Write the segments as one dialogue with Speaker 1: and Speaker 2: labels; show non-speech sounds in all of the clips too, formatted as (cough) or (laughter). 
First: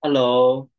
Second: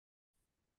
Speaker 1: Hello，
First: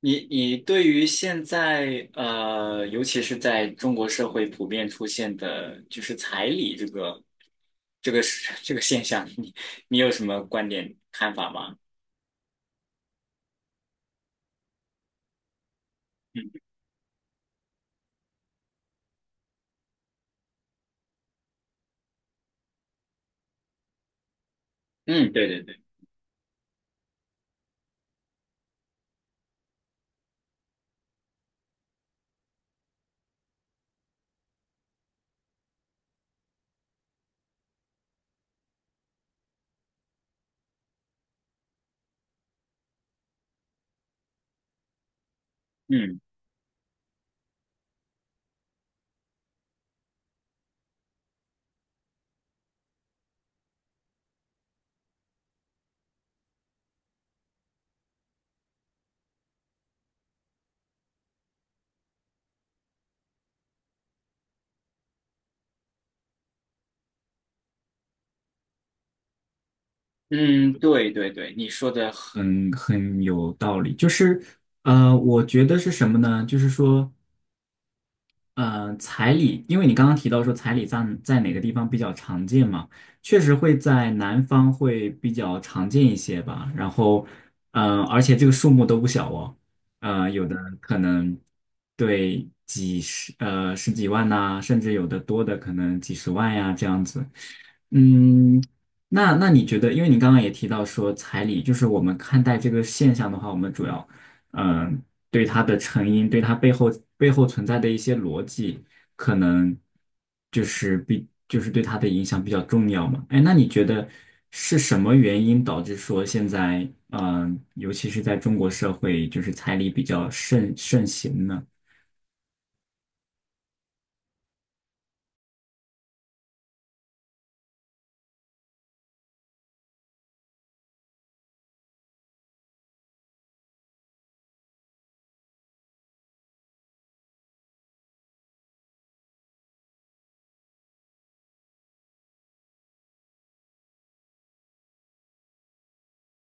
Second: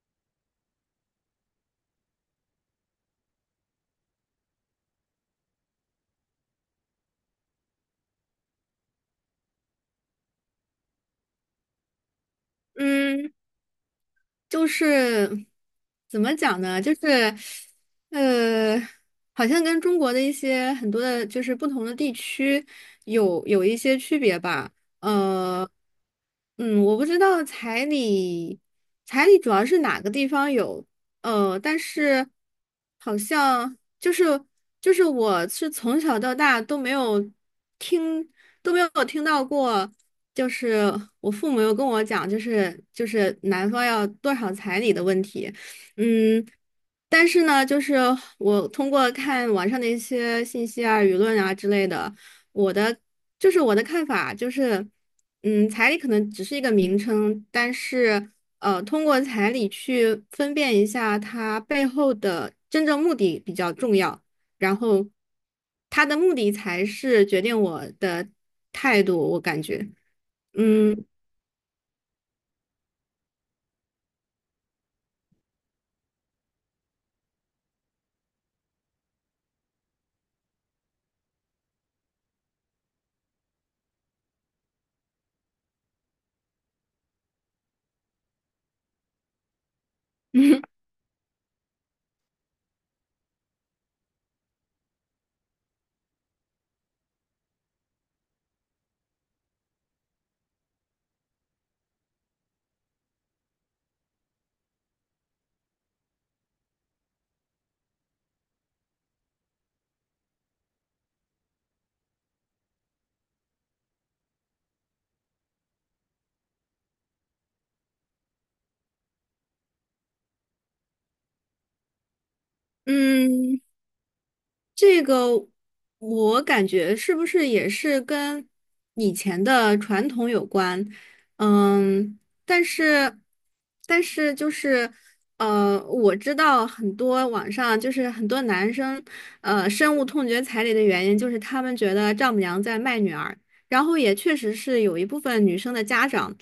Speaker 1: 你对于现在尤其是在中国社会普遍出现的，就是彩礼这个是 (laughs) 这个现象，你有什么观点看法吗？
Speaker 2: 嗯，就是怎么
Speaker 1: 嗯
Speaker 2: 讲呢？就是呃，好像跟中国的一些很多的，就是不同的地区有一些区别吧。
Speaker 1: 嗯，对对
Speaker 2: 呃，
Speaker 1: 对，
Speaker 2: 我不知道彩礼，彩礼主要是哪个地方有，呃，但是好像就是我是从小到大都没有听。都没有听到过，就是我父母有跟我讲，就是男方要多少彩礼的问题，
Speaker 1: 嗯
Speaker 2: 嗯，但是呢，就是我通过看网上的一些信息啊、舆论啊之类的，我的就是我的看法就是，嗯，彩礼可能只是一个名称，但是呃，通过彩礼去分辨一下它背后的真正目的比较重要，然后它的目的才是决定我的态度，我感觉。
Speaker 1: 嗯，
Speaker 2: 嗯
Speaker 1: 对对对，你说的很有道理。就是我觉得是什么呢？就是说。彩礼，因为你刚刚提到说彩礼在哪个地方比较常见嘛，确实会在南方会比较常见一些吧。然后，而且这个数目都不小哦，有的可能对十几万呐、甚至有的多的可能几十万呀、这样子。嗯，那你觉得，因为你刚刚也提到说彩礼，就是我们看待这个现象的话，我们主要。嗯对它的成因，对它背后存在的一些逻辑，可能就是比就是对它的影响比较重要嘛。哎，那你觉得是什么原因导致说现在，尤其是在中国社会，就是彩礼比较盛行呢？
Speaker 2: 嗯。这个我感觉是不是也是跟以前的传统有关？嗯，但是但是呃，我知道很多网上就是很多男生呃深恶痛绝彩礼的原因，就是他们觉得丈母娘在卖女儿，然后也确实是有一部分女生的家长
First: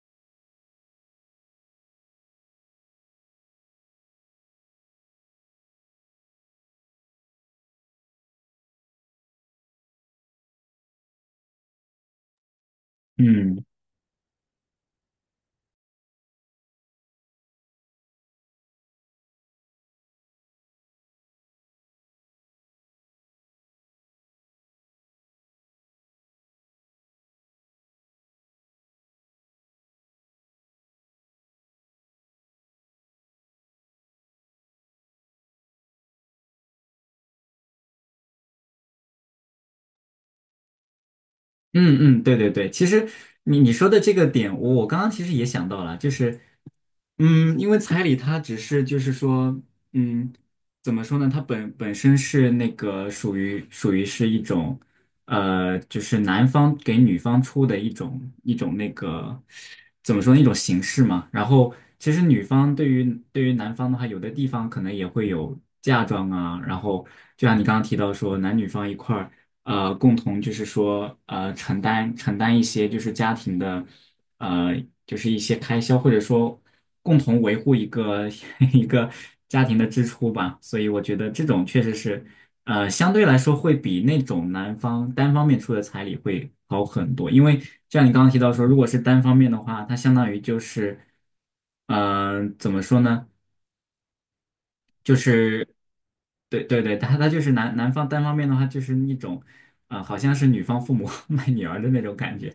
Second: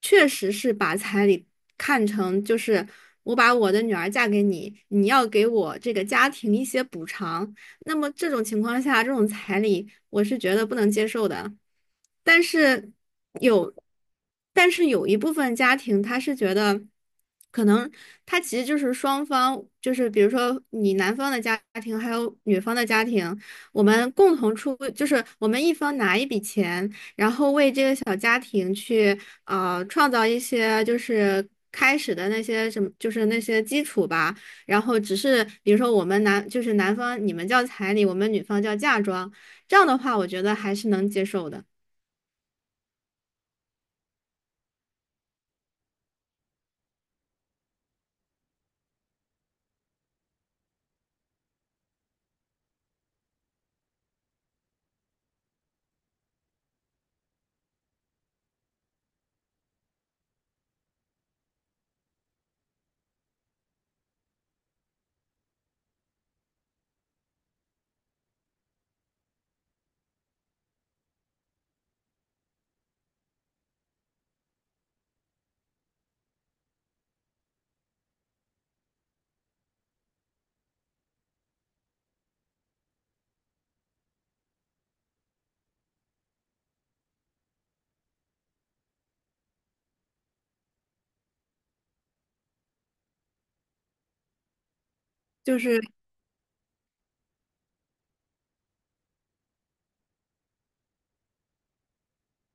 Speaker 2: 确实是把彩礼看成就是我把我的女儿嫁给你，你要给我这个家庭一些补偿。那么这种情况下，这种彩礼我是觉得不能接受的。但是
Speaker 1: 嗯
Speaker 2: 有，但是有一部分家庭他是觉得，可能他其实就是双方，就是比如说你男方的家庭还有女方的家庭，我们共同出，就是我们一方拿一笔钱，然后为这个小家庭去呃创造一些就是开始的那些什么，就是那些基础吧，然后只是比如说我们男就是男方你们叫彩礼，我们女方叫嫁妆，这样的话我觉得还是能接受的。
Speaker 1: 嗯嗯，对对对，其实你说的这个点，我刚刚其实也想到了，就是因为彩礼它只是就是说，嗯，怎么说呢？它本身是那个属于是一种，就是男方给女方出的一种那个怎么说呢？一种形式嘛。然后其实女方对于男方的话，有的地方可能也会有嫁妆啊。然后就像你刚刚提到说，男女方一块儿共同就是说承担一些就是家庭的。呃，就是一些开销，或者说共同维护一个 (laughs) 一个家庭的支出吧。所以我觉得这种确实是，相对来说会比那种男方单方面出的彩礼会好很多。因为就像你刚刚提到说，如果是单方面的话，它相当于就是，怎么说呢？就
Speaker 2: 就
Speaker 1: 是，
Speaker 2: 是
Speaker 1: 对对对，他就是男方单方面的话，就是一种，啊、好像是女方父母 (laughs) 卖女儿的那种感觉。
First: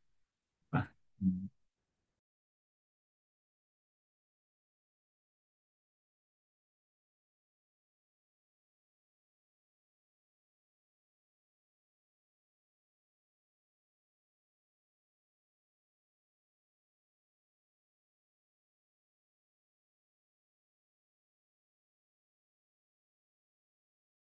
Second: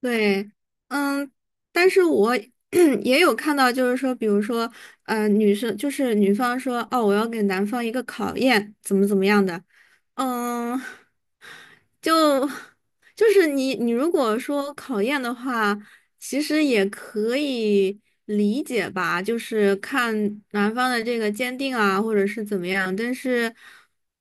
Speaker 2: 对，嗯，但是我 (clears throat) 也有看到，就是说，比如说，嗯，女生就是女方说，哦，我要给男方一个考验，怎么怎么样的，嗯。就就是你如果说考验的话，其实也可以理解吧，就是看男方的这个坚定啊，或者是怎么样。但是，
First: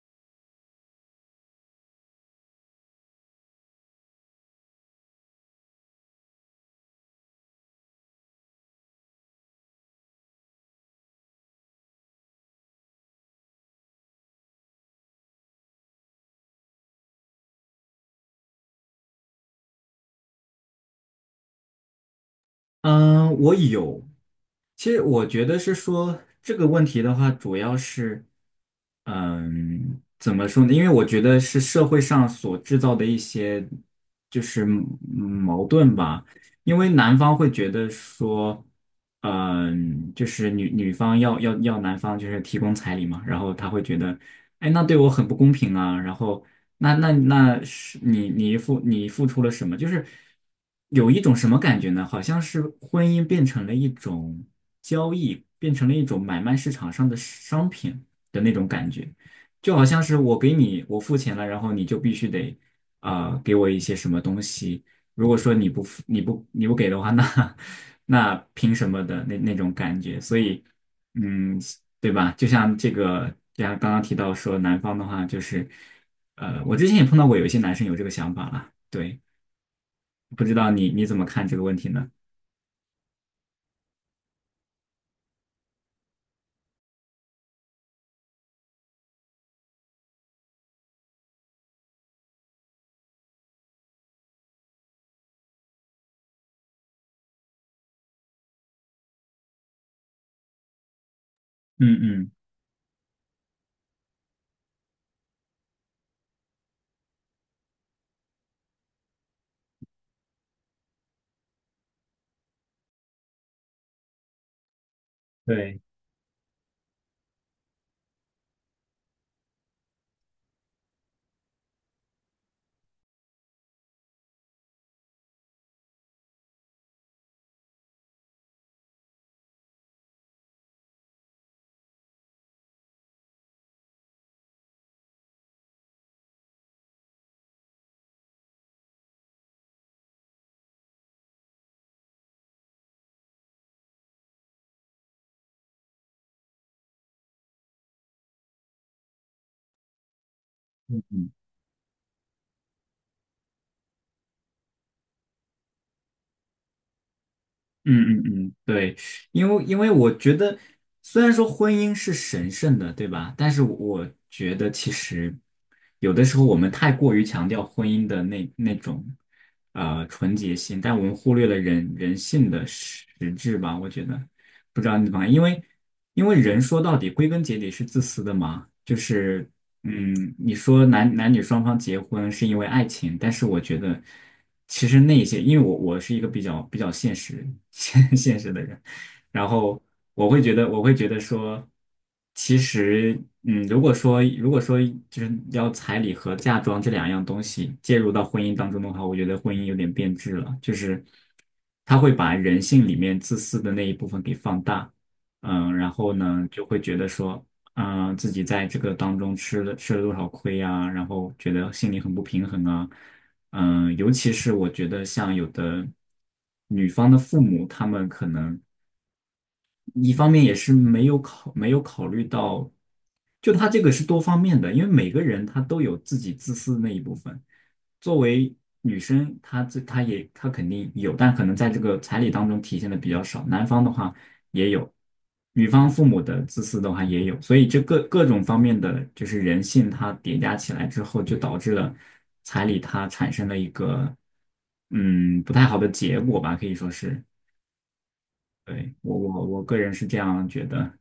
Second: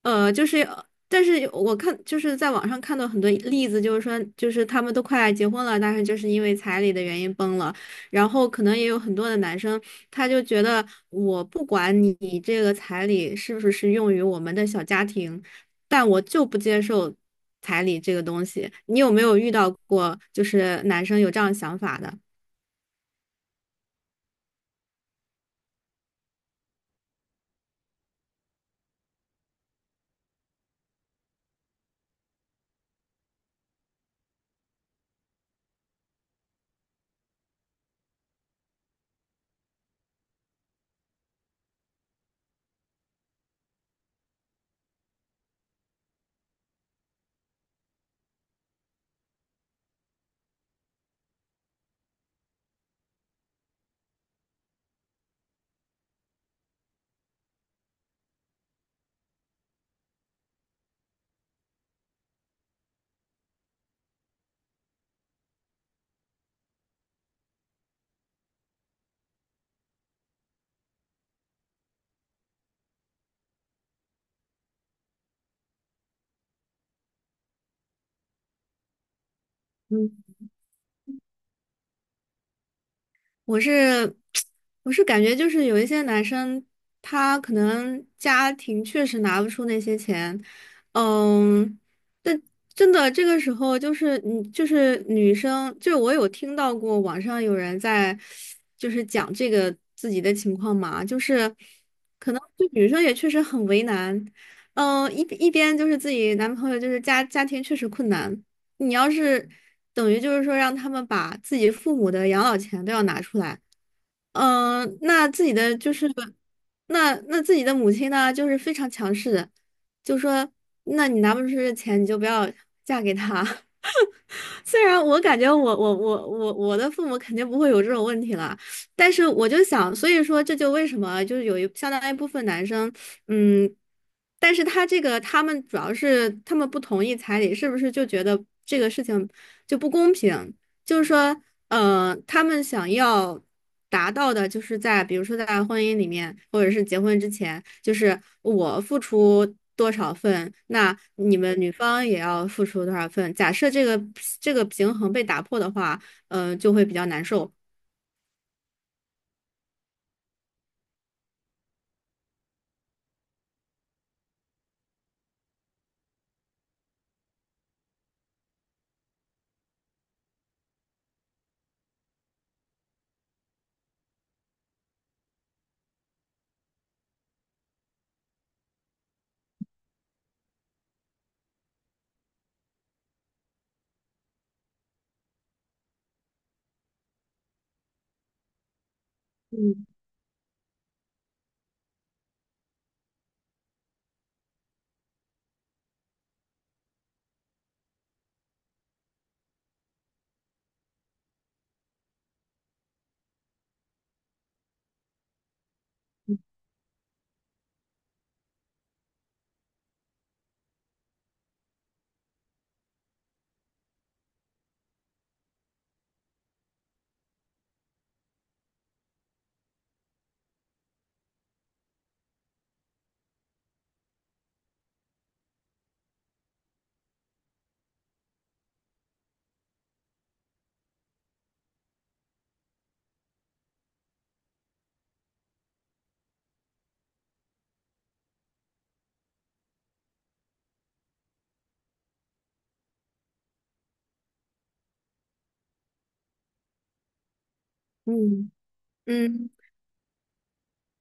Speaker 2: 呃，就是但是我看就是在网上看到很多例子，就是说就是他们都快结婚了，但是就是因为彩礼的原因崩了。然后可能也有很多的男生，他就觉得我不管你这个彩礼是不是用于我们的小家庭，但我就不接受彩礼这个东西。你有没有遇到过就是男生有这样想法的？
Speaker 1: 嗯，我有。其实我觉得是说这个问题的话，主要是，怎么说呢？因为我觉得是社会上所制造的一些就是矛盾吧。因为男方会觉得说，就是女方要男方就是提供彩礼嘛，然后他会觉得，哎，那对我很不公平啊。然后那是你付出了什么？就是有一种什么感觉呢？好像是婚姻变成了一种交易，变成了一种买卖市场上的商品的那种感觉，就好像是我给你我付钱了，然后你就必须得给我一些什么东西。如果说你不付你不你不给的话，那 (laughs) 那凭什么的那种感觉？所以嗯，对吧？就像这个，就像刚刚提到说男方的话，就是。我之前也碰到过有一些男生有这个想法了，对，
Speaker 2: 嗯，
Speaker 1: 不知道你怎么看这个问题呢？
Speaker 2: 我是 (tsk) 我是感觉就是有一些男生，他可能家庭确实拿不出那些钱，嗯，但真的这个时候就是你就是女生，就是我有听到过网上有人在就是讲这个自己的情况嘛，就是
Speaker 1: 嗯嗯，
Speaker 2: 可能就女生也确实很为难，嗯，一边就是自己男朋友就是家庭确实困难。你要是等于就是说让他们把自己父母的养老钱都要拿出来，嗯，
Speaker 1: 对，
Speaker 2: 那那自己的母亲呢，就是非常强势的，就说那你拿不出这钱，你就不要嫁给他。(laughs) 虽然我感觉我的父母肯定不会有这种问题了，但是我就想，所以说这就为什么就是有相当一部分男生，嗯，但是他这个他们主要是他们不同意彩礼，是不是就觉得这个事情就不公平？就是说，呃，他们想要达到的，就是在比如说在婚姻里面，或者是结婚之前，就是我付出多少份，那
Speaker 1: 嗯嗯
Speaker 2: 你们女方也要付出多少份。假设这个平衡被打破的话，嗯，就会比较难受。
Speaker 1: 嗯嗯嗯，对，因为我觉得，虽然说婚姻是神圣的，对吧？但是我觉得其实有的时候我们太过于强调婚姻的那种纯洁性，但我们忽略了人性的实质吧？我觉得，不知道你怎么看，因为人说到底归根结底是自私的嘛，就是你说男女双方结婚是因为爱情，但是我觉得其实那些，因为我是一个比较现实 (laughs) 现实的人，然后
Speaker 2: 嗯
Speaker 1: 我会觉得说，其实如果说就是要彩礼和嫁妆这两样东西介入到婚姻当中的话，我觉得婚姻有点变质了，就是他会把人性里面自私的那一部分给放大。然后呢，就会觉得说，啊、自己在这个当中吃了多少亏啊，然后觉得心里很不平衡啊，尤其是我觉得像有的女方的父母，他们可能。一方面也是没有考虑到，就他这个是多方面的，因为每个人他都有自己自私的那一部分。作为女生，她这她也她肯定有，但可能在这个彩礼当中体现的比较少。男方的话也有，女方父母的自私的话也有，所以这各种方面的就是人性，它叠加起来之后，就导致了彩礼它产生了一个不太好的结果吧，可以说是。
Speaker 2: 嗯
Speaker 1: 对，我我
Speaker 2: 嗯。
Speaker 1: 我个人是这样觉得。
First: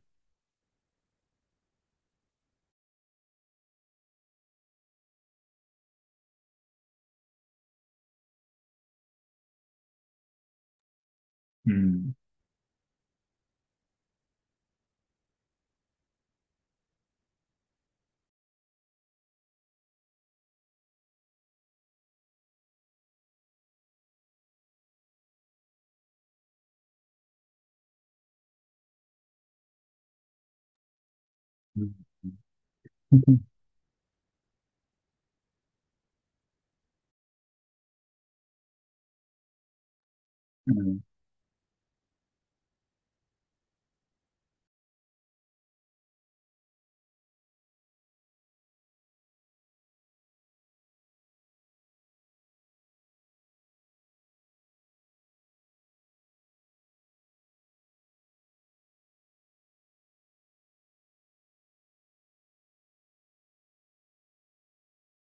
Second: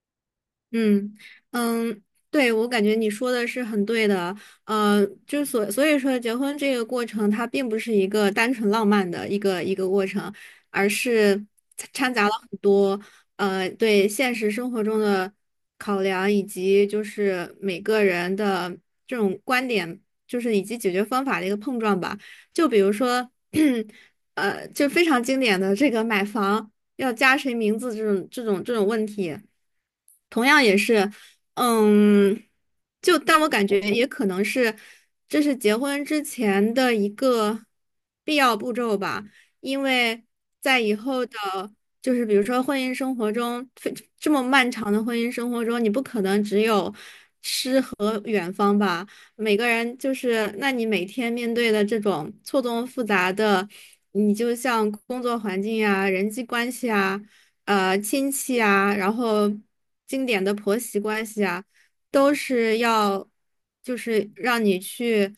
Speaker 2: 嗯嗯，对，我感觉你说的是很对的，呃，所以说，结婚这个过程它并不是一个单纯浪漫的一个过程，而是掺
Speaker 1: 嗯
Speaker 2: 掺杂了很多呃对现实生活中的考量，以及就是每个人的这种观点，就是以及解决方法的一个碰撞吧。就比如说，(clears throat) 呃，就非常经典的这个买房要加谁名字这种问题。同样也是，
Speaker 1: 嗯
Speaker 2: 嗯，就
Speaker 1: (laughs)
Speaker 2: 但我感觉也可能是，这是结婚之前的一个必要步骤吧，因为在以
Speaker 1: 嗯
Speaker 2: 后的，就是比如说婚姻生活中，非这么漫长的婚姻生活中，你不可能只有到远方吧。每个人就是，那你每天面对的这种错综复杂的，你就像工作环境呀、人际关系啊、呃亲戚啊，然后经典的婆媳关系啊，都是要就是让你去，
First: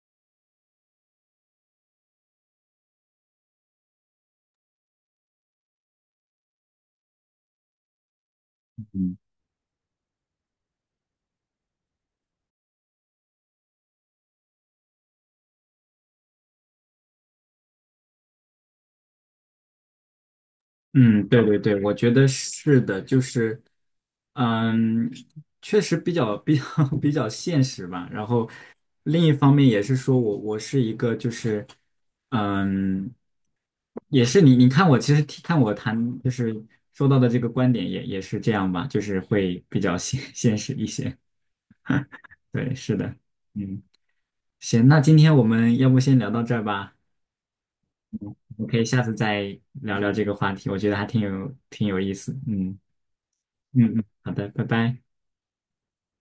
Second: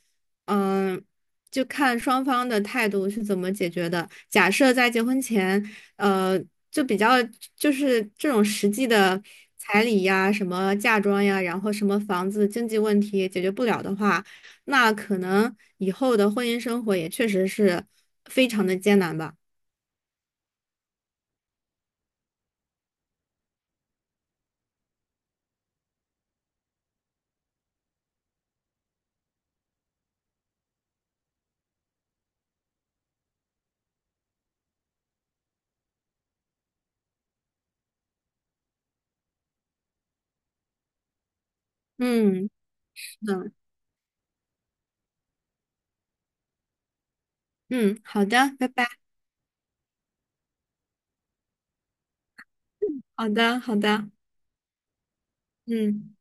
Speaker 2: 嗯，就看双方的态度是怎么解决的。假设在结婚前，呃，就比较就是这种实际
Speaker 1: 嗯
Speaker 2: 的彩礼呀、什么嫁妆呀，然后什么房子经济问题解决不了的话，那可能以后的婚姻生活也确实是非常的艰难吧。
Speaker 1: 嗯，对对对，我觉得是的，就是，嗯，确实比较 (laughs) 比较现实吧。然后另一方面也是说我是一个就是，嗯，也是你看我其实看我谈就是说到的这个观点也是这样吧，就是会比较现实一些。
Speaker 2: 嗯，
Speaker 1: 对，是的，
Speaker 2: 是的，
Speaker 1: 嗯，行，那今天我们要不先聊到这儿吧。
Speaker 2: 嗯，好的，
Speaker 1: 我
Speaker 2: 拜
Speaker 1: 可以
Speaker 2: 拜，
Speaker 1: 下次再聊聊这个话题，我觉得还挺有意思。嗯
Speaker 2: 好的，好
Speaker 1: 嗯嗯，
Speaker 2: 的，
Speaker 1: 好的，拜拜。
Speaker 2: 嗯。